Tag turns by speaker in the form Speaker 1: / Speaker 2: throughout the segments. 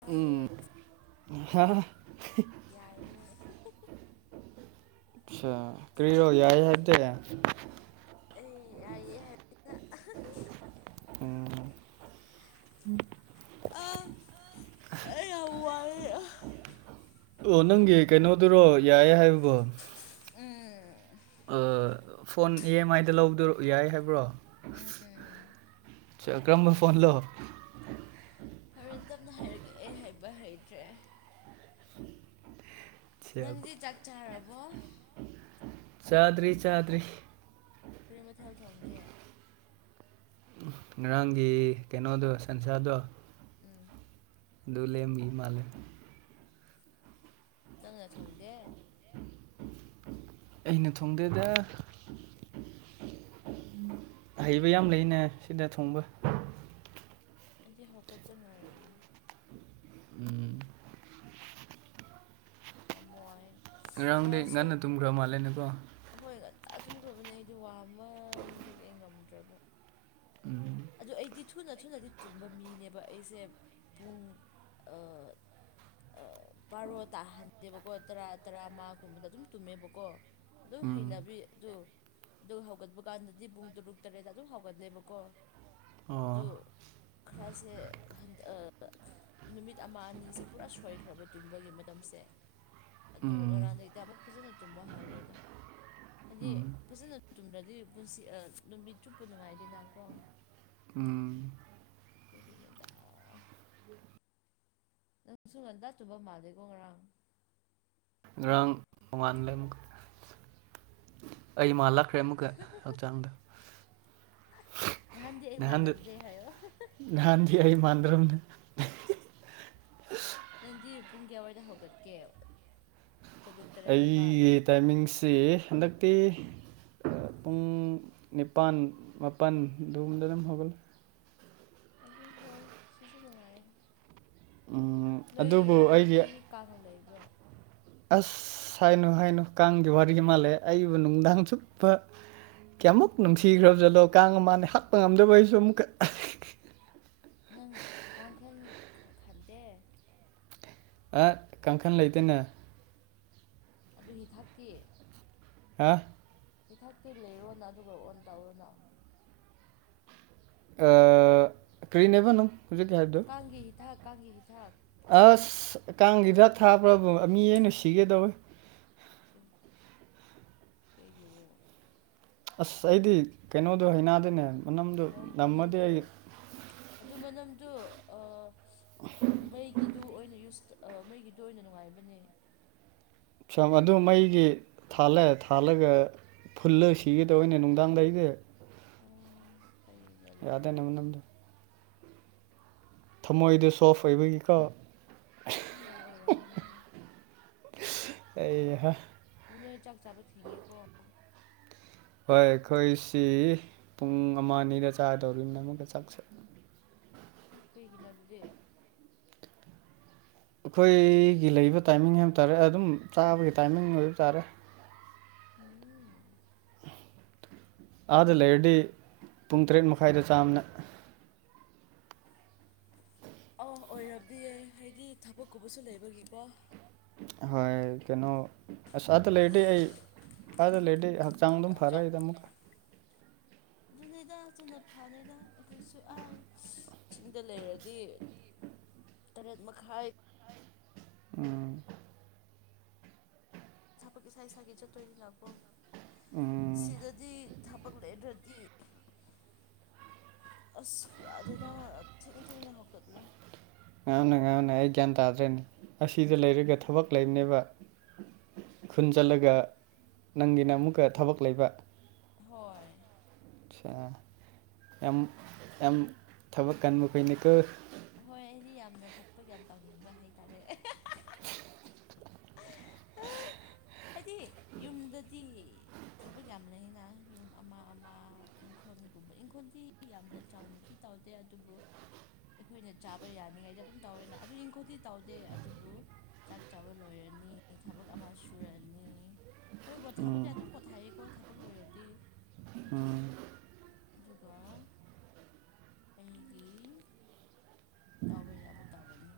Speaker 1: ꯌꯥꯏꯌꯦ
Speaker 2: ꯎꯝ [unintelligible]
Speaker 1: ꯌꯥꯏꯌꯦ
Speaker 2: ꯑꯆꯥ ꯀꯔꯤꯔꯣ ꯌꯥꯏ ꯍꯥꯏꯗꯦ
Speaker 1: ꯑꯦ ꯌꯥꯏꯌꯦ ꯍꯥꯏꯅ
Speaker 2: ꯎꯝ
Speaker 1: ꯑꯥ
Speaker 2: [unintelligible]
Speaker 1: [unintelligible]
Speaker 2: ꯑꯣ ꯅꯪꯒꯤ ꯀꯩꯅꯣꯗꯨꯔꯣ ꯌꯥꯏꯌꯦ ꯍꯥꯏꯕꯕꯣ
Speaker 1: ꯎꯝ
Speaker 2: ꯑ ꯐꯣꯟ ꯏ ꯑꯦꯝ ꯑꯥꯏ ꯗ ꯂꯧꯕꯗꯨ ꯌꯥꯏꯌꯦ ꯍꯥꯏꯕ꯭ꯔꯣ
Speaker 1: ꯎꯝ
Speaker 2: ꯆꯀ꯭ꯔꯝꯕ ꯐꯣꯟ ꯂꯣ
Speaker 1: ꯍꯣꯔꯦꯟ ꯇꯞꯅ ꯍꯥꯏꯔꯛꯒꯦ ꯑꯩ ꯍꯥꯏꯕ ꯍꯩꯇ꯭ꯔꯦ ꯅꯪꯗꯤ ꯆꯥꯛ ꯆꯥꯔꯕꯣ
Speaker 2: ꯆꯥꯗꯔꯤ ꯆꯥꯗꯔꯤ
Speaker 1: ꯀꯔꯤ ꯃꯊꯦꯜ ꯊꯣꯡꯒꯦ
Speaker 2: ꯉꯔꯥꯡꯒꯤ ꯀꯩꯅꯣꯗꯣ ꯁꯟꯁꯥ ꯗꯣ
Speaker 1: ꯎꯝ
Speaker 2: ꯑꯗꯨ ꯂꯦꯝꯃꯤ ꯃꯥꯂꯦ
Speaker 1: ꯅꯪꯅ ꯊꯣꯡꯗꯦ
Speaker 2: ꯑꯩꯅ ꯊꯣꯡꯗꯦꯗ ꯍꯩꯕ ꯌꯥꯝ ꯂꯩꯅꯦ ꯁꯤꯗ ꯊꯣꯡꯕ
Speaker 1: ꯑꯩꯗꯤ ꯍꯧꯀꯠꯇ ꯉꯥꯏꯔꯤꯌꯦ
Speaker 2: ꯎꯝ
Speaker 1: ꯌꯥꯝ ꯋꯥꯏ
Speaker 2: ꯉꯔꯥꯡꯗꯤ
Speaker 1: ꯉꯔꯥꯡꯁꯨ
Speaker 2: ꯉꯟꯅ ꯇꯨꯝꯈ꯭ꯔ ꯃꯥꯜꯂꯦꯅꯦꯀꯣ
Speaker 1: ꯍꯣꯏ ꯉꯟꯇꯥ ꯊꯨꯝꯈ꯭ꯔꯕꯅꯦ ꯑꯩꯗꯣ ꯋꯥꯃꯟꯕꯒꯤ ꯑꯩ ꯉꯝꯗ꯭ꯔꯕ
Speaker 2: [inaudible]
Speaker 1: ꯑꯗꯨ ꯑꯩꯗꯤ ꯊꯨꯅ ꯊꯨꯅꯗꯤ ꯇꯨꯝꯕ ꯃꯤꯅꯦꯕ ꯑꯩꯁꯦ ꯄꯨꯡ ꯕꯔꯣ ꯇꯥꯍꯟꯗꯦꯕꯀꯣ ꯇꯔꯥ ꯇꯔꯥꯃꯒꯨꯝꯕꯗ ꯑꯗꯨꯝ ꯇꯨꯝꯃꯦꯕꯀꯣ ꯑꯗꯨꯝ ꯍꯩꯅꯕꯤ
Speaker 2: ꯎꯝ
Speaker 1: ꯑꯗꯨ ꯑꯗꯨ ꯍꯧꯒꯠꯄ ꯀꯥꯟꯗꯗꯤ ꯄꯨꯡ ꯇꯔꯨꯛ ꯇꯔꯦꯠꯇ ꯑꯗꯨꯝ ꯍꯧꯒꯠꯂꯦꯕꯀꯣ ꯑꯗꯨ
Speaker 2: ꯑꯣ
Speaker 1: ꯈꯔꯁꯦ ꯍꯟꯗꯑ ꯅꯨꯃꯤꯠ ꯑꯃ ꯑꯅꯤꯁꯦ ꯄꯨꯔꯥ ꯁꯣꯏꯈ꯭ꯔꯕ ꯇꯨꯝꯕꯒꯤ ꯃꯇꯝꯁꯦ ꯑꯗꯣ
Speaker 2: ꯎꯝ
Speaker 1: ꯉꯔꯥꯡꯗꯩꯗ ꯑꯃꯨꯛ ꯐꯖꯅ ꯇꯨꯝꯕ ꯍꯧꯔꯦꯗ ꯍꯥꯏꯗꯤ
Speaker 2: ꯎꯝ
Speaker 1: ꯐꯖꯅ ꯇꯨꯝꯗ꯭ꯔꯗꯤ ꯄꯨꯟꯁꯤ ꯅꯨꯃꯤꯠ ꯆꯨꯞꯄ ꯅꯨꯡꯉꯥꯏꯗꯦꯅꯀꯣ
Speaker 2: ꯎꯝ
Speaker 1: ꯑꯗꯨꯒꯤ ꯅꯦꯗ ꯅꯪ ꯁꯨ ꯉꯟꯇꯥ ꯆꯨꯕ ꯃꯥꯜꯂꯦꯀꯣ ꯉꯔꯥꯡ
Speaker 2: ꯉꯔꯪ ꯅꯣꯡꯉꯥꯟꯂꯉ ꯑꯩ ꯃꯥꯂꯛ ꯐꯔꯦ ꯑꯃꯨꯛꯀ ꯍꯛꯆꯥꯡꯗ
Speaker 1: ꯅꯍꯥꯟꯗꯤ ꯑꯩ
Speaker 2: ꯅꯍꯥꯟꯗꯨ
Speaker 1: ꯃꯥꯟꯅꯕꯗꯦ ꯍꯥꯏꯌꯣ
Speaker 2: ꯅꯍꯥꯟꯗꯤ ꯑꯩ ꯃꯥꯟꯗ꯭ꯔꯝꯅꯤ
Speaker 1: ꯅꯪꯗꯤ ꯄꯨꯡ ꯀꯌꯥꯋꯥꯏꯗ ꯍꯧꯒꯠꯀꯦ ꯇꯔꯨꯛ ꯇꯔꯦꯠ ꯅꯤꯄꯥꯜ
Speaker 2: ꯑꯩꯒꯤ ꯇꯥꯏꯃꯤꯡꯁꯤ ꯍꯟꯗꯛꯇꯤ ꯄꯨꯡ ꯅꯤꯄꯥꯟ ꯃꯥꯄꯟꯗꯨꯝꯗ ꯗꯨꯝ ꯍꯧꯒꯠꯂꯤ
Speaker 1: ꯑꯗꯨ ꯍꯣꯏ ꯁꯤꯖꯨ ꯅꯨꯡꯉꯥꯏꯌꯦ
Speaker 2: ꯎꯝ ꯑꯗꯨꯕꯨ ꯑꯩꯒꯤ
Speaker 1: ꯅꯣꯏꯔꯣꯝꯗꯨꯗꯗꯤ ꯀꯥꯡ ꯂꯩꯕ꯭ꯔꯣ
Speaker 2: ꯑꯁ ꯍꯥꯏꯅꯨ ꯍꯥꯏꯅꯨ ꯀꯥꯡꯒꯤ ꯋꯥꯔꯤ ꯃꯥ ꯂꯩ ꯑꯩꯕꯨ ꯅꯨꯡꯗꯥꯡ ꯆꯨꯞꯄ ꯀꯌꯥꯃꯨꯛ ꯅꯨꯡꯁꯤꯈ꯭ꯔꯕ ꯖꯠꯂꯣ ꯀꯥꯡ ꯑꯃꯅꯦ ꯍꯥꯠꯄ ꯉꯝꯗꯕ ꯑꯩꯁꯨ ꯑꯃꯨꯛꯀ
Speaker 1: ꯅꯪ ꯀꯥꯡꯈꯟ ꯈꯟ ꯈꯟꯇꯦ
Speaker 2: ꯑ ꯀꯥꯡꯈꯟ ꯂꯩꯇꯦꯅꯦ
Speaker 1: ꯑꯗꯨ ꯍꯤ ꯊꯛꯇꯤ
Speaker 2: ꯍꯥ
Speaker 1: ꯍꯤꯊꯛꯇ ꯂꯩꯔꯣꯅ ꯑꯗꯨꯒ ꯑꯣꯟ ꯇꯧꯔꯣꯅ
Speaker 2: ꯑꯥ ꯀ꯭ꯔꯤꯅꯦꯕ ꯅꯨꯡ ꯍꯧꯖꯤꯛꯀꯤ ꯍꯥꯏꯕꯗꯣ
Speaker 1: ꯀꯥꯡꯒꯤ ꯍꯤꯊꯛ ꯀꯥꯡꯒꯤ ꯍꯤꯊꯛ
Speaker 2: ꯑꯁ ꯀꯥꯡꯒꯤ ꯗꯥꯛ ꯊꯥꯕ꯭ꯔꯕꯨ ꯃꯤ ꯑꯩꯅ ꯁꯤꯒꯦ ꯇꯧꯋꯦ
Speaker 1: ꯑꯦ ꯀꯩꯒꯤꯕꯣ
Speaker 2: ꯑꯁ ꯑꯩꯗꯤ ꯀꯩꯅꯣꯗꯣ ꯍꯩꯅꯥꯗꯅꯦ ꯃꯅꯝꯗꯣ
Speaker 1: ꯑꯣ
Speaker 2: ꯅꯝꯃꯗꯤ
Speaker 1: ꯃꯅꯝꯗꯨ
Speaker 2: ꯑꯩ
Speaker 1: ꯑꯗꯨ ꯃꯅꯝꯗꯨ ꯑꯥ ꯃꯩꯒꯤꯗꯨ ꯑꯣꯏꯅ ꯌꯨꯁ ꯇꯥ ꯑꯥ ꯃꯩꯒꯤꯇꯣ ꯑꯣꯏꯅ ꯅꯨꯡꯉꯥꯏꯕꯅꯦ
Speaker 2: ꯁꯝ ꯑꯗꯨꯝ ꯃꯩꯒꯤ ꯊꯥꯜꯂꯦ ꯊꯥꯜꯂꯒ ꯐꯨꯜꯂꯒ ꯁꯤꯒꯦ ꯇꯧꯋꯦꯅꯦ ꯅꯨꯡꯗꯥꯡꯗ ꯑꯩꯗꯤ
Speaker 1: ꯑꯣ ꯍꯩꯅꯗꯕꯒꯤ
Speaker 2: ꯌꯥꯗꯦꯅꯦ
Speaker 1: ꯑꯣꯏꯔꯝꯅꯤ
Speaker 2: ꯃꯅꯝꯗꯣ ꯊꯝꯃꯣꯏꯗ ꯁꯣꯐ ꯑꯣꯏꯕꯒꯤꯀꯣ
Speaker 1: ꯍꯣꯏ ꯌꯥꯝ ꯑꯣꯏꯔꯝꯅꯤꯕꯣ
Speaker 2: ꯑꯩ ꯍꯥ
Speaker 1: ꯑꯗꯨ ꯅꯣꯏ ꯆꯥꯛ ꯆꯥꯕ ꯊꯦꯡꯉꯦꯀꯣ
Speaker 2: ꯍꯣꯏ ꯑꯩꯈꯣꯏꯁꯤ ꯄꯨꯡ ꯑꯃ ꯑꯅꯤꯗ ꯆꯥꯗꯧꯔꯤꯝꯅꯦ ꯑꯃꯨꯛꯀ ꯆꯥꯛ ꯁꯠ
Speaker 1: ꯀꯩꯒꯤꯅꯣ ꯑꯗꯨꯗꯤ
Speaker 2: ꯑꯩꯈꯣꯏꯒꯤ ꯂꯩꯕ ꯇꯥꯏꯃꯤꯡ ꯍꯥꯏꯕ ꯇꯥꯔꯦ ꯑꯗꯨꯝ ꯆꯥꯕꯒꯤ ꯇꯥꯏꯃꯤꯡ [unintelligible] ꯇꯥꯔꯦ
Speaker 1: ꯎꯝ
Speaker 2: ꯑꯥꯗ ꯂꯩꯔꯗꯤ ꯄꯨꯡ ꯇꯔꯦꯠ ꯃꯈꯥꯏꯗ ꯆꯥꯕꯅꯦ
Speaker 1: ꯑꯧ ꯑꯣꯏꯔꯕꯗꯤꯌꯦ ꯍꯥꯏꯗꯤ ꯊꯕꯛꯀꯨꯕꯁꯨ ꯂꯩꯕꯒꯤꯀꯣ
Speaker 2: ꯑꯍꯣꯢ ꯀꯩꯅꯣ ꯑꯁ ꯑꯗꯥ ꯂꯩꯔꯗꯤ ꯑꯩ ꯑꯥꯗ ꯂꯩꯔꯗꯤ ꯑꯩ ꯍꯛꯆꯥꯡ ꯑꯗꯨꯝ
Speaker 1: ꯍꯛꯆꯥꯡ
Speaker 2: ꯐꯔꯛꯏꯗ ꯑꯃꯨꯛꯀ
Speaker 1: ꯑꯗꯨꯅꯤꯗ ꯑꯗꯨꯅ ꯐꯥꯅꯤꯗ ꯑꯩꯈꯣꯏꯁꯨ ꯑꯥ ꯁꯤꯡꯗ ꯂꯩꯔꯗꯤ ꯇꯔꯦꯠ ꯃꯈꯥꯢ
Speaker 2: ꯎꯝ
Speaker 1: ꯊꯕꯛ ꯏꯁꯥ ꯏꯁꯥꯒꯤ ꯆꯠꯇꯣꯏꯅꯤꯅꯀꯣ
Speaker 2: ꯎꯝ
Speaker 1: ꯁꯤꯗꯗꯤ ꯊꯕꯛ ꯂꯩꯗ꯭ꯔꯗꯤ ꯑꯁ ꯌꯥꯗꯦꯗ ꯊꯦꯡ ꯊꯦꯡꯅ ꯍꯧꯒꯠꯂꯦ
Speaker 2: ꯉꯥꯡꯅ ꯉꯥꯡꯅ ꯑꯩ ꯒ꯭ꯌꯥꯟ ꯇꯥꯗ꯭ꯔꯦꯅꯦ ꯑꯁꯤꯗ ꯂꯩꯔꯒ ꯊꯕꯛ ꯂꯩꯕꯅꯦꯕ ꯈꯨꯟ ꯆꯠꯂꯒ ꯅꯪꯒꯤꯅ ꯑꯃꯨꯛꯀ ꯊꯕꯛ ꯂꯩꯕ
Speaker 1: ꯍꯣꯏ
Speaker 2: ꯑꯠꯁꯥ ꯌꯥꯝ ꯌꯥꯝ ꯊꯕꯛ ꯀꯟꯕ ꯈꯣꯢꯅꯤꯀꯣ
Speaker 1: ꯍꯣꯏ ꯑꯩꯗꯤ ꯌꯥꯝꯅ ꯊꯕꯛ ꯌꯥꯝ ꯇꯧꯅꯤꯡꯕ ꯍꯥꯏꯇꯥꯔꯦ ꯑꯩꯗꯤ ꯌꯨꯝꯗꯗꯤ ꯊꯕꯛ ꯌꯥꯝ ꯂꯩꯌꯦꯅ ꯌꯨꯝ ꯑꯃ ꯑꯃ ꯏꯪꯈꯣꯟꯒꯨꯝꯕ ꯏꯪꯈꯣꯟꯗꯤ ꯌꯥꯝꯅ ꯆꯥꯎꯅꯗꯤ ꯆꯥꯎꯗꯦ ꯑꯗꯨꯕꯨ ꯑꯩꯈꯣꯏꯅ ꯆꯥꯕ ꯌꯥꯅꯤꯡꯉꯥꯏꯗꯤ ꯑꯗꯨꯝ ꯇꯧꯋꯦꯅ ꯑꯗꯨ ꯏꯪꯈꯣꯟꯗꯤ ꯇꯧꯗꯦ ꯑꯗꯨꯕꯨ ꯆꯥꯛ ꯆꯥꯕ ꯂꯣꯏꯔꯅꯤ ꯊꯕꯛ ꯑꯃ ꯁꯨꯔ ꯅꯤ ꯍꯣꯏ ꯄꯣꯊꯥꯕꯗꯤ
Speaker 2: ꯎꯝ
Speaker 1: ꯑꯗꯨꯝ ꯄꯣꯊꯥꯏꯌꯦꯀꯣ ꯊꯕꯛ ꯂꯣꯏꯔꯗꯤ ꯑꯗꯨ
Speaker 2: ꯎꯝ
Speaker 1: ꯑꯗꯨꯒ ꯑꯩꯒꯤ ꯇꯥꯎꯕ ꯌꯥꯕ ꯇꯧꯔꯅꯤ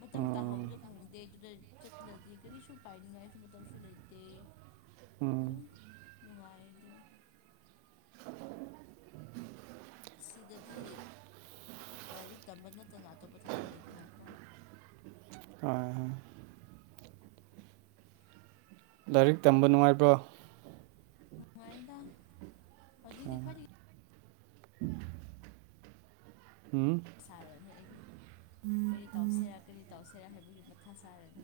Speaker 1: ꯃꯇꯝ
Speaker 2: ꯎꯝ
Speaker 1: ꯇꯥꯍꯧꯕꯖꯨ ꯈꯪꯗꯦ ꯗꯨꯗ ꯆꯠꯂꯗꯤ ꯀꯔꯤꯁꯨ ꯄꯥꯏꯅꯤꯡꯉꯥꯏ ꯃꯇꯝꯁꯨ ꯂꯩꯇꯦ
Speaker 2: ꯎꯝ
Speaker 1: ꯑꯗꯨꯝ ꯅꯨꯡꯉꯥꯏꯗꯨꯅ ꯁꯤꯗꯗꯤ ꯂꯥꯏꯔꯤꯛ ꯇꯝꯕ ꯅꯠꯇꯅ ꯑꯇꯣꯞꯄ ꯊꯕꯛ ꯂꯩꯇꯦꯅꯀꯣ
Speaker 2: ꯍꯣꯏ ꯍꯣꯏ ꯂꯥꯏꯔꯤꯛ ꯇꯝꯕ ꯅꯨꯡꯉꯥꯏꯕ꯭ꯔꯣ
Speaker 1: ꯅꯨꯡꯉꯥꯏꯗ ꯍꯧꯖꯤꯛꯗꯤ ꯈꯋ꯭ꯥꯏꯗꯒꯤ
Speaker 2: ꯎꯝ
Speaker 1: ꯁꯥꯔꯅꯤ ꯑꯩꯗꯤ ꯀꯔꯤ ꯇꯧꯁꯦꯔꯥ ꯀꯔꯤ ꯇꯧꯁꯦꯔꯥ ꯍꯥꯏꯕꯒꯤ ꯃꯊꯥ ꯁꯥꯔꯅꯤ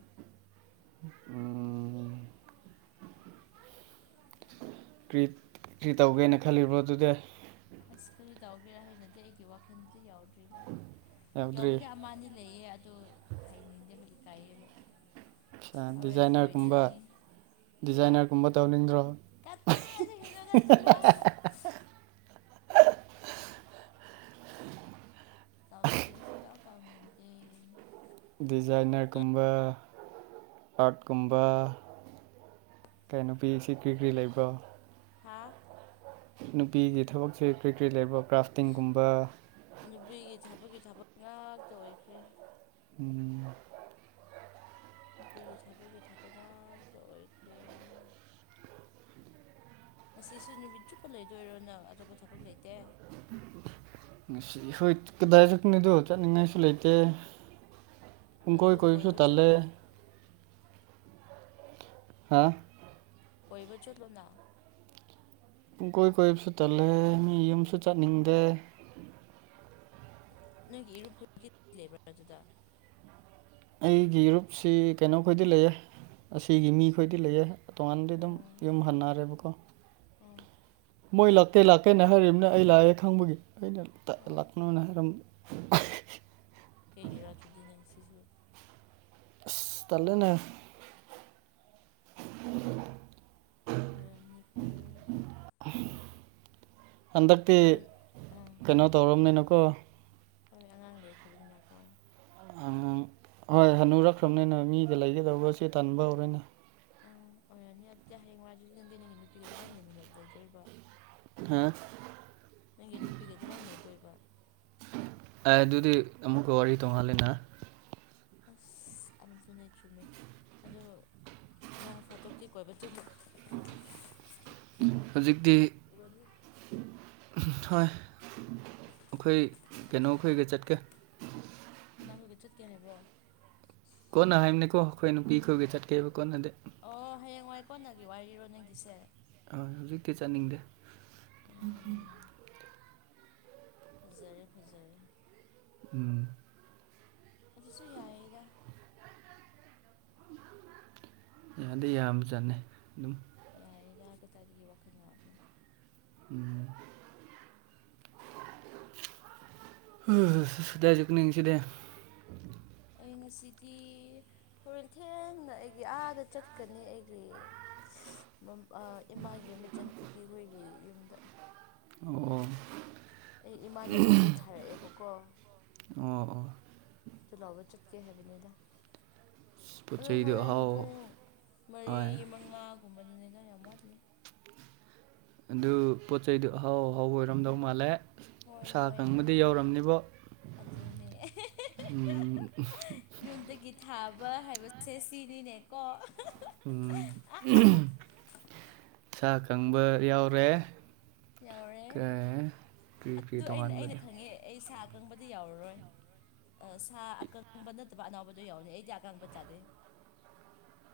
Speaker 2: ꯎꯝ ꯀ꯭ꯔꯤ ꯇꯧꯒꯦꯅ ꯈꯜꯂꯤꯕ꯭ꯔꯣ ꯗꯨꯗꯤ
Speaker 1: ꯑꯁ ꯀꯔꯤ ꯇꯧꯒꯦꯔꯥ ꯍꯥꯏꯅꯗꯤ ꯑꯩꯒꯤ ꯋꯥꯈꯟꯗꯤ ꯌꯥꯎꯗ꯭ꯔꯤꯗ
Speaker 2: ꯌꯥꯎꯗ꯭ꯔꯤ
Speaker 1: ꯌꯧꯕꯗꯤ ꯑꯃ ꯑꯅꯤ ꯂꯩꯌꯦ ꯑꯗꯨ ꯍꯥꯏꯅꯤꯡꯗꯦꯕ ꯏꯀꯥꯏꯌꯦꯕ
Speaker 2: ꯑꯠꯁꯥ
Speaker 1: ꯍꯧꯔꯦꯟ
Speaker 2: ꯗꯤꯖꯥꯏꯅꯔꯒꯨꯝꯕ
Speaker 1: ꯑꯣꯏꯗ꯭ꯔꯇꯤ ꯍꯥ
Speaker 2: ꯗꯤꯖꯥꯏꯅꯔꯒꯨꯝꯕ ꯇꯧꯅꯤꯡꯗ꯭ꯔꯣ
Speaker 1: ꯀꯇꯥꯏ ꯗꯒꯤꯅꯣꯗ ꯆꯠꯂꯣ ꯑꯥꯗ ꯇꯥꯎꯅꯤꯡꯇꯦ ꯑꯩ ꯁꯨꯡꯇꯥꯎ ꯇꯥꯎꯅꯤꯡꯇꯦ
Speaker 2: ꯗꯤꯖꯥꯏꯟꯅꯔꯒꯨꯝꯕ ꯑꯥꯔꯠꯀꯨꯝꯕ ꯀꯩꯅꯣ ꯄꯤ꯬ꯍꯩꯁꯤ ꯀ꯭ꯔꯤ ꯀ꯭ꯔꯤ ꯂꯩꯕ꯭ꯔꯣ
Speaker 1: ꯍꯥꯥ
Speaker 2: ꯅꯨꯄꯤꯒꯤ ꯊꯕꯛꯁꯦ ꯀ꯭ꯔꯤ ꯀ꯭ꯔꯤ ꯂꯩꯕ꯭ꯔꯥ ꯀ꯭ꯔꯥꯐꯇꯤꯡꯒꯨꯝꯕ
Speaker 1: ꯅꯨꯄꯤꯒꯤ ꯊꯕꯛꯀꯤ ꯊꯕꯛ ꯉꯥꯛꯇ ꯑꯣꯏꯈ꯭ꯔꯦ
Speaker 2: ꯎꯝ
Speaker 1: ꯅꯨꯄꯤꯒꯤ ꯊꯕꯒꯤ ꯊꯕꯛ ꯉꯥꯛꯇ ꯑꯣꯏꯈ꯭ꯔꯦ ꯉꯁꯤꯁꯨ ꯅꯨꯃꯤꯠ ꯆꯨꯞꯄ ꯂꯩꯗꯣꯏꯔꯣ ꯅꯪ ꯑꯇꯣꯞꯄ ꯊꯕꯛ ꯂꯩꯇꯦ
Speaker 2: ꯉꯁꯤꯗꯤ ꯍꯣꯏ ꯀꯗꯥꯏ ꯆꯠꯀꯅꯤꯗꯣ ꯆꯠꯅꯤꯡꯉꯥꯏꯁꯨ ꯂꯩꯇꯦ
Speaker 1: ꯑꯗꯨ
Speaker 2: ꯄꯨꯡꯀꯣꯏ ꯀꯣꯏꯕꯁꯨ
Speaker 1: ꯀꯣꯏꯕ
Speaker 2: ꯇꯜꯂꯦ
Speaker 1: ꯆꯠꯂꯣ
Speaker 2: ꯍꯥꯥ
Speaker 1: ꯀꯣꯏꯕ ꯆꯠꯂꯣꯅ
Speaker 2: ꯄꯨꯡꯀꯣꯏ ꯀꯣꯏꯕꯁꯨ ꯇꯜꯂꯦ ꯃꯤ ꯌꯨꯝꯁꯨ ꯆꯠꯅꯤꯡꯗꯦ
Speaker 1: ꯅꯣꯏꯒꯤ ꯏꯔꯨꯞ ꯈꯨ [unintelligible] ꯂꯩꯕ꯭ꯔꯥ ꯑꯗꯨꯗ
Speaker 2: ꯑꯩꯒꯤ ꯏꯔꯨꯞꯁꯤ ꯀꯩꯅꯣꯈꯣꯏꯗꯤ ꯂꯩꯌꯦ ꯑꯁꯤꯒꯤ ꯃꯤꯈꯣꯏꯗꯤ ꯂꯩꯌꯦ ꯇꯣꯉꯥꯟꯗꯤ ꯑꯗꯨꯝ
Speaker 1: ꯑꯣ
Speaker 2: ꯌꯨꯝ ꯍꯟꯅꯔꯦꯕꯀꯣ
Speaker 1: ꯑꯥ
Speaker 2: ꯃꯣꯏ ꯂꯥꯛꯀꯦ ꯂꯥꯛꯀꯦꯅ ꯍꯥꯏꯔꯤꯕꯅꯦ ꯑꯩ ꯂꯥꯛꯑꯦ ꯈꯪꯕꯒꯤ ꯑꯩꯅ ꯇ
Speaker 1: ꯑꯥ
Speaker 2: ꯂꯥꯛꯀꯅꯣꯅ ꯍꯥꯏꯔꯝꯕ
Speaker 1: ꯀꯩꯒꯤꯔꯥ ꯗꯨꯗꯤ ꯅꯪ ꯁꯤꯁꯨ
Speaker 2: ꯑꯁ ꯇꯜꯂꯦꯅꯦ
Speaker 1: ꯑꯣꯏꯔꯝꯅꯤꯀꯣ
Speaker 2: ꯍꯟꯗꯛꯇꯤ
Speaker 1: ꯑꯗꯨ ꯑꯥ
Speaker 2: ꯀꯩꯅꯣ ꯇꯧꯔꯝꯅꯤꯅꯀꯣ
Speaker 1: ꯍꯣꯏ ꯑꯉꯥꯡ ꯂꯩꯈ꯭ꯔꯕꯅꯤꯅꯀꯣ
Speaker 2: ꯑꯉꯥꯡ ꯍꯣꯏ ꯍꯟꯅꯨꯔꯛꯈ꯭ꯔꯝꯅꯤꯅ ꯃꯤꯗ ꯂꯩꯒꯗꯧꯕꯁꯦ ꯇꯟꯕ ꯍꯧꯔꯦꯅꯦ
Speaker 1: ꯑꯥ ꯑꯣꯏꯔꯝꯅꯤ ꯑꯗꯨꯗꯤ ꯍꯌꯦꯡꯋꯥꯏꯗꯨꯗꯤ ꯅꯪꯗꯤ ꯅꯪꯒꯤ ꯅꯨꯄꯤꯒ ꯀꯃꯥꯏꯟ ꯂꯩꯃꯤꯟꯅ ꯂꯩꯗꯣꯏꯕ
Speaker 2: ꯍꯥ
Speaker 1: ꯅꯪꯒꯤ
Speaker 2: [unintelligible] [unintelligible]
Speaker 1: ꯅꯨꯄꯤꯒ ꯀꯃꯥꯏꯅ ꯂꯩꯗꯣꯏꯕ
Speaker 2: ꯑꯦ ꯑꯗꯨꯗꯤ ꯑꯃꯨꯛꯀ ꯋꯥꯔꯤ ꯇꯣꯡꯉꯥꯜꯂꯦꯅ
Speaker 1: ꯑꯁ ꯑꯗꯨꯅꯦ ꯆꯨꯝꯃꯦ ꯑꯗꯣ ꯅꯣꯡ ꯐꯥꯇꯣꯛꯇꯤ ꯀꯣꯏꯕ ꯆꯠꯂꯨ [unintelligible]
Speaker 2: ꯍꯨꯖꯤꯛꯇꯤ
Speaker 1: ꯎꯔꯅꯤ
Speaker 2: [unintelligible] ꯍꯣꯏ ꯑꯈꯣꯏ ꯀꯩꯅꯣꯈꯣꯏꯒ ꯆꯠꯀꯦ
Speaker 1: ꯀꯅꯥ ꯍꯣꯏꯒ ꯆꯠꯀꯦ ꯍꯥꯏꯕ꯭ꯔꯣ
Speaker 2: ꯀꯣꯟꯅ ꯍꯥꯏꯕꯅꯦꯀꯣ ꯑꯩꯈꯣꯏ ꯅꯨꯄꯤ ꯈꯣꯏꯒꯤ ꯆꯠꯀꯦꯕ ꯀꯣꯟꯅꯗꯤ
Speaker 1: ꯑꯣ ꯍꯌꯦꯡꯋꯥꯏ ꯀꯣꯟꯅꯒꯤ ꯋꯥꯔꯤꯔꯣ ꯅꯪꯒꯤꯁꯦ
Speaker 2: ꯑ ꯍꯧꯖꯤꯛꯇꯤ ꯆꯠꯅꯤꯡꯗꯦ
Speaker 1: ꯎꯝ ꯐꯖꯔꯦ ꯐꯖꯔꯦ
Speaker 2: ꯎꯝ
Speaker 1: ꯑꯗꯨꯁꯨ ꯌꯥꯌꯦꯗ
Speaker 2: ꯌꯥꯗꯤ ꯌꯥꯝ ꯖꯥꯠꯅꯦ ꯑꯗꯨꯝ
Speaker 1: ꯌꯥꯔꯦꯗ ꯀꯇꯥꯏꯇꯒꯤ ꯋꯥꯈꯜ ꯋꯥꯕ꯭ꯔꯣ
Speaker 2: ꯎꯝ [inaudible] [unintelligible] ꯗꯥꯏꯖꯨꯛ ꯅꯤꯡꯁꯤꯗ [unintelligible]
Speaker 1: ꯑꯩ ꯉꯁꯤꯗꯤ ꯍꯣꯔꯦꯟ ꯊꯦꯡꯅ ꯑꯩꯒꯤ ꯑꯥꯗ ꯆꯠꯀꯅꯤ ꯑꯩꯒꯤ [unintelligible] ꯃꯝ ꯑ ꯏꯃꯥꯒꯤ ꯃꯆꯟꯅꯨꯄꯤ ꯍꯣꯏꯒꯤ ꯌꯨꯝꯗ
Speaker 2: ꯑꯣ
Speaker 1: ꯑꯩ ꯏꯃꯥꯅ ꯄꯣꯠ ꯆꯩ ꯊꯥꯔꯛꯑꯦꯕꯀꯣ
Speaker 2: ꯑꯣ ꯑꯣ
Speaker 1: ꯇ ꯂꯥꯎꯕ ꯆꯠꯀꯦ ꯍꯥꯏꯕꯅꯦꯗ
Speaker 2: ꯄꯣꯠ
Speaker 1: ꯑꯗꯨ
Speaker 2: ꯆꯩꯗꯨ
Speaker 1: ꯍꯣꯔꯦꯟ
Speaker 2: ꯑꯍꯥꯎ
Speaker 1: ꯄꯨꯡ ꯃꯔꯤ
Speaker 2: ꯍꯣꯏ
Speaker 1: ꯃꯉꯥꯒꯨꯝꯕꯗꯨꯅꯤꯗ ꯌꯥꯝ ꯋꯥꯠꯂꯤ
Speaker 2: ꯑꯗꯨ ꯄꯣꯠ ꯆꯩꯩꯗꯨ ꯑꯍꯥꯎ ꯑꯍꯥꯎꯕ ꯑꯣꯏꯔꯝꯗꯧ ꯃꯥꯜꯂꯦ
Speaker 1: ꯍꯣꯏ
Speaker 2: ꯁꯥ
Speaker 1: ꯍꯣꯏ
Speaker 2: ꯀꯪꯕꯗꯤ
Speaker 1: ꯍꯣꯏ
Speaker 2: ꯌꯧꯔꯝꯅꯤꯕꯣ
Speaker 1: ꯑꯗꯨꯅꯦ [unintelligible] ꯌꯨꯝꯗꯒꯤ ꯊꯥꯕ ꯍꯥꯏꯕꯁꯦ ꯁꯤꯅꯤꯅꯦꯀꯣ [unintelligible]
Speaker 2: ꯎꯝ [unintelligible] ꯁꯥ ꯀꯪꯕ ꯌꯥꯎꯔꯦ
Speaker 1: ꯌꯧꯔꯦ
Speaker 2: ꯀꯔꯤ ꯀꯔꯤ
Speaker 1: ꯑꯗꯨ ꯑꯩꯅ ꯑꯩꯅ
Speaker 2: ꯇꯣꯉꯥꯟꯕꯗ
Speaker 1: ꯈꯪꯉꯦ ꯑꯩ ꯁꯥꯥꯛ ꯑꯀꯪꯕꯗꯤ ꯌꯥꯎꯔꯔꯣꯏ ꯁꯥ ꯑꯀꯪꯕ ꯅꯠꯇꯕ ꯑꯅꯥꯎꯕꯗꯣ ꯌꯥꯎꯗꯦ ꯑꯩꯗꯤ ꯑꯀꯪꯕ ꯆꯥꯗꯦ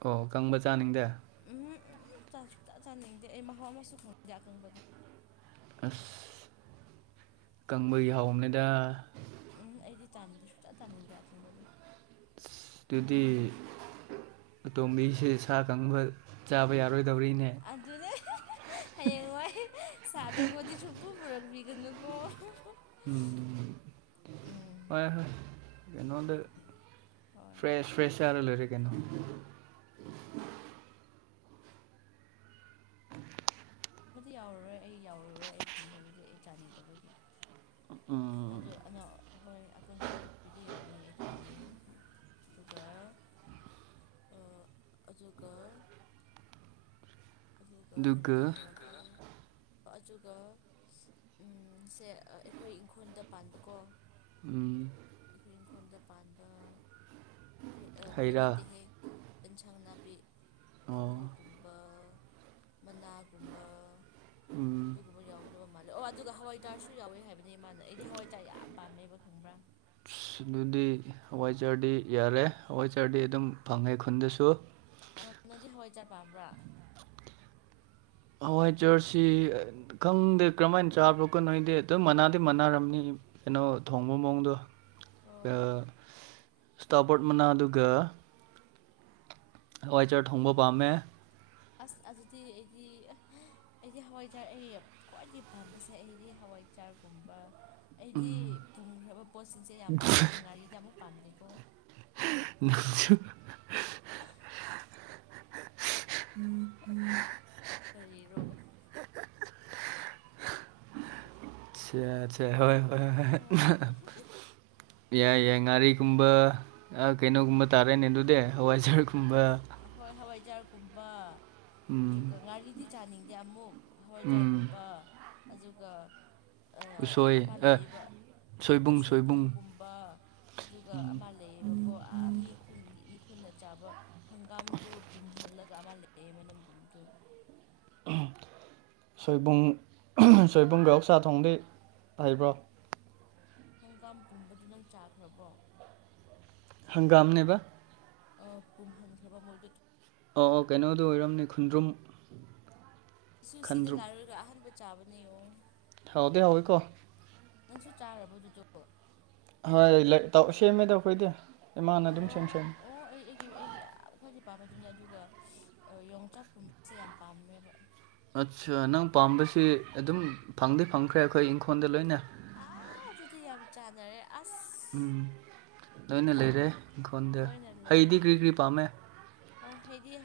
Speaker 2: ꯑꯣ ꯀꯪꯕ ꯆꯥꯅꯤꯡꯗꯦ
Speaker 1: ꯎꯝ [unintelligible] ꯎꯝ ꯆꯥ ꯁꯨꯛ ꯆꯥ ꯆꯥꯅꯤꯡꯗꯦ ꯑꯩ ꯃꯍꯥꯎ ꯑꯃꯁꯨ ꯈꯪꯅꯤꯡꯗꯦ ꯑꯀꯪꯕꯗꯤ
Speaker 2: ꯑꯁ ꯀꯪꯕꯒꯤ ꯍꯥꯎꯝꯅꯦꯗ
Speaker 1: ꯎꯝ ꯑꯩꯗꯤ ꯆꯥꯅꯤꯡꯗꯦ ꯁꯨꯡꯆꯥ ꯆꯥꯅꯤꯡꯗ꯭ꯔꯦ ꯑꯀꯪꯕꯗꯤ
Speaker 2: ꯗꯨꯗꯤ ꯑꯇꯣꯝꯕꯤꯁꯦ ꯁꯥ ꯀꯪꯕ ꯆꯥꯕ ꯌꯥꯔꯣꯏꯗꯧꯔꯤꯅꯦ
Speaker 1: ꯑꯗꯨꯅꯦ ꯍꯌꯦꯡ ꯋꯥꯏ ꯁꯥꯑꯀꯪꯕꯗꯤ ꯁꯨꯛꯄꯨ ꯄꯨꯔꯛꯄꯤꯒꯅꯨꯀꯣ [unintelligible]
Speaker 2: ꯎꯝ
Speaker 1: ꯎꯝ
Speaker 2: ꯍꯣꯏ ꯍꯣꯏ ꯀꯩꯅꯣꯗ
Speaker 1: ꯍꯣꯏ
Speaker 2: ꯐ꯭ꯔꯦꯁ ꯐ꯭ꯔꯦꯁ ꯑꯥꯔ ꯂꯩꯔꯦ ꯀꯩꯅꯣ
Speaker 1: ꯃꯗꯤ ꯌꯥꯔꯔꯣꯏ ꯑꯩ ꯌꯥꯎꯔꯔꯣꯏ ꯑꯩ ꯈꯪꯖꯦ ꯑꯗꯨꯗꯤ ꯑꯩ ꯆꯥꯅꯤꯡꯗꯕꯒꯤ
Speaker 2: ꯎꯝ
Speaker 1: ꯑꯖꯨ ꯑꯅꯣ ꯍꯣꯏ ꯑꯀꯪꯕ ꯅꯠꯇꯕꯤꯗꯤ ꯌꯥꯎꯅꯤ ꯑꯩ ꯈꯪꯉꯦ ꯑꯗꯨꯒ ꯑ ꯑꯗꯨꯒ ꯑꯗꯨꯒ ꯀꯔꯤ ꯀꯔꯤ [unintelligible] ꯑꯖꯨꯒ ꯎꯝ ꯁꯦ ꯑꯩꯈꯣꯏ ꯏꯪꯈꯣꯟꯗ ꯄꯥꯟꯕꯀꯣ
Speaker 2: ꯎꯝ
Speaker 1: ꯑꯩꯈꯣꯏ ꯏꯪꯈꯣꯟꯗ ꯄꯥꯟꯕ ꯍꯩ ꯑ ꯍꯩ ꯅꯠꯇꯦ ꯍꯦ ꯑꯦꯟꯁꯥꯡ ꯅꯥꯄꯤ
Speaker 2: ꯑꯣ
Speaker 1: ꯑꯂꯨꯒꯨꯝꯕ ꯃꯅꯥ ꯒꯨꯝꯕ
Speaker 2: ꯎꯝ
Speaker 1: ꯗꯨꯒꯨꯝꯕ ꯌꯥꯎꯒꯗꯕ ꯃꯥꯜꯂꯦ ꯑꯣ ꯑꯗꯨꯒ ꯍꯋꯥꯏ ꯊꯥꯔꯁꯨ ꯌꯥꯎꯋꯦ ꯍꯥꯏꯕꯅ‌ꯦ ꯃꯥꯅ ꯑꯩꯗꯤ ꯍꯋꯥꯏ ꯆ ꯌꯥꯝ ꯄꯥꯝꯃꯦꯕ ꯈꯪꯕ꯭ꯔꯥ
Speaker 2: ꯗꯨꯗꯤ ꯍꯋꯥꯏꯖꯥꯔꯗꯤ ꯌꯥꯔꯦ ꯍꯋꯥꯏꯖꯥꯔꯗꯤ ꯑꯗꯨꯝ ꯐꯪꯉꯦ ꯈꯨꯟꯗꯁꯨ
Speaker 1: ꯑ‌ꯣ ꯅꯪꯗꯤ ꯍꯋꯥꯏꯖꯥꯔ ꯄꯥꯝꯕ꯭ꯔꯥ
Speaker 2: ꯍꯋꯥꯏꯖꯥꯔꯁꯤ ꯈꯪꯗꯦ ꯀꯝꯃꯥꯏꯟ ꯆꯥꯕ꯭ꯔꯣ ꯀꯣ ꯅꯣꯏꯗꯤ ꯑꯗꯨꯝ ꯃꯅꯥꯗꯤ ꯃꯅꯥꯔꯝꯅꯤ ꯀꯩꯅꯣ ꯊꯣꯡꯕ ꯃꯑꯣꯡꯗꯣ ꯑ
Speaker 1: ꯍꯣꯏ
Speaker 2: ꯏꯁꯇꯥꯕꯔ‌ꯣꯠ ꯃꯅꯥꯗꯨꯒ ꯍꯋꯥꯏꯖꯥꯔ ꯊꯣꯡꯕ ꯄꯥꯝꯃꯦ
Speaker 1: ꯑꯁ ꯑꯗꯨꯗꯤ ꯑꯩꯗꯤ ꯑꯩꯗꯤ ꯍꯋꯥꯏꯖꯥꯔ ꯑꯩ ꯈ꯭ꯋꯥꯏꯗꯒꯤ ꯄꯥꯝꯕꯁꯦ ꯑꯩꯗꯤ ꯍꯋꯥꯏ ꯆꯥꯔꯒꯨꯝꯕ ꯑꯩꯗꯤ
Speaker 2: ꯎꯝ
Speaker 1: ꯄꯨꯝꯈ꯭ꯔꯕ ꯄꯣꯠꯁꯤꯡꯁꯦ ꯌꯥꯝ ꯄꯥꯝꯃꯦ ꯑꯗꯨ ꯉꯥꯔꯤꯗꯤ ꯑꯃꯨꯛ ꯄꯥꯝꯗꯦꯀꯣ
Speaker 2: ꯅꯪꯁꯨ
Speaker 1: [unintelligible]
Speaker 2: [unintelligible]
Speaker 1: ꯀꯔꯤꯔꯣ [inaudible]
Speaker 2: ꯁꯦꯠ ꯁꯦ ꯍꯣꯏ ꯍꯣꯏ
Speaker 1: ꯍꯣꯏ
Speaker 2: [unintelligible] ꯌꯥꯏ ꯌꯥꯏ ꯉꯥꯔꯤꯒꯨꯝꯕ ꯑ ꯀꯩꯅꯣꯒꯨꯝꯕ ꯇꯥꯔꯦꯅꯦ ꯑꯗꯨꯗꯤ ꯍꯋꯥꯏꯖꯥꯔꯒꯨꯝꯕ
Speaker 1: ꯍꯣꯏ ꯍꯋꯥꯏꯖꯥꯔꯒꯨꯝꯕ
Speaker 2: ꯎꯝ
Speaker 1: ꯗꯨꯒ ꯉꯥꯔꯤꯗꯤ ꯆꯥꯅꯤꯡꯗꯦ ꯑꯃꯨꯛ ꯍꯋꯥꯏꯖꯥꯔꯒꯨꯝ
Speaker 2: ꯎꯝ
Speaker 1: ꯕ ꯑꯖꯨꯒ ꯑ
Speaker 2: ꯎꯁꯣꯏ
Speaker 1: ꯑꯃꯥ
Speaker 2: ꯑꯦ
Speaker 1: ꯂꯩꯌꯦꯕ
Speaker 2: ꯁꯣꯏꯕꯨꯡ ꯁꯣꯏꯕꯨꯡ
Speaker 1: ꯁꯣꯏꯄꯨꯝꯒꯨꯝꯕ ꯑꯖꯨꯒ
Speaker 2: ꯎꯝ
Speaker 1: ꯑꯃꯥ ꯂꯩꯌꯦꯕꯀꯣ ꯑꯥ ꯃꯤ ꯈꯨꯟꯒꯤ ꯃꯤ ꯈꯨꯟꯅ ꯆꯥꯕ ꯍꯪꯒꯥꯝꯗꯨ ꯄꯨꯝꯍꯜꯂꯒ ꯑꯃꯥ ꯂꯩꯌ‌ꯦꯕ ꯅꯝꯒꯨꯝꯕꯗꯨ
Speaker 2: ꯁꯣꯏꯕꯨꯝ ꯁꯣꯏꯕꯨꯝꯒ ꯑꯣꯛꯁꯥ ꯊꯣꯡꯗꯤ ꯍꯩꯕ꯭ꯔꯣ
Speaker 1: ꯍꯪꯒꯥꯝ ꯄꯨꯝꯕꯗꯨ ꯅꯪ ꯆꯥꯈ꯭ꯔꯕꯣ
Speaker 2: ꯍꯪꯒꯥꯝ ꯅꯦꯕ
Speaker 1: ꯑꯥ ꯄꯨꯝꯍꯟꯈ꯭ꯔꯕ ꯃꯣꯏꯗꯨ
Speaker 2: ꯑ‌ꯣ ꯑ‌ꯣ ꯀꯩꯅꯣꯗꯨ ꯑꯣꯏꯔꯝꯅꯤ ꯈꯨꯟꯗ꯭ꯔꯨꯝ
Speaker 1: ꯁꯨ ꯁꯤꯗ
Speaker 2: ꯈꯟꯗ꯭ꯔꯨꯝ
Speaker 1: ꯉꯥꯔꯔꯒ ꯑꯍꯟꯕ ꯆꯥꯕꯅ‌ꯦ ꯌ‌ꯣ
Speaker 2: ꯍꯥꯎꯗꯤ ꯍꯥꯎꯋꯤꯀꯣ
Speaker 1: ꯅꯪꯁꯨ ꯆꯥꯔꯕꯣ ꯗꯨꯗꯣ
Speaker 2: ꯍꯣꯏ ꯂ‌ꯦꯛꯇꯧ ꯁꯦꯝꯃꯦꯗ ꯑꯈꯣꯏꯗꯤ ꯏꯃꯥꯅ ꯑꯗꯨꯝ ꯁꯦꯝ
Speaker 1: ꯑꯣ
Speaker 2: ꯁꯦꯝ
Speaker 1: ꯑꯣ ꯑꯩ ꯑꯩꯒꯤ ꯑꯩꯒꯤ ꯌꯥꯝ ꯈ꯭ꯋꯥꯏꯗꯩ ꯄꯥꯝꯕꯗꯨꯅꯦ ꯑꯗꯨꯒ ꯑꯥ ꯌꯣꯡꯆꯥꯛꯀꯨꯝꯕꯁꯦ ꯌꯥꯝ ꯄꯥꯝꯃꯦꯕ
Speaker 2: ꯑꯠꯁꯥ ꯅꯪ ꯄꯥꯝꯕꯁꯤ ꯑꯗꯨꯝ ꯐꯪꯗꯤ ꯐꯪꯈ꯭ꯔꯦ ꯑꯈꯣꯏ ꯏꯪꯈꯣꯟꯗ ꯂꯣꯏꯅ
Speaker 1: ꯑꯥ ꯗꯨꯗꯤ ꯌꯥꯝ ꯆꯥꯟꯅꯔꯦ ꯑꯁ
Speaker 2: ꯎꯝ ꯂꯣꯏꯅ
Speaker 1: ꯎꯝ
Speaker 2: ꯂꯩꯔꯦ ꯏꯪꯈꯣꯜꯗ
Speaker 1: ꯂꯣꯏꯅ ꯂꯩ
Speaker 2: ꯍꯩꯗꯤ ꯀꯔꯤ ꯀꯔꯤ ꯄꯥꯝꯃꯦ
Speaker 1: ꯑ ꯍꯩꯗꯤ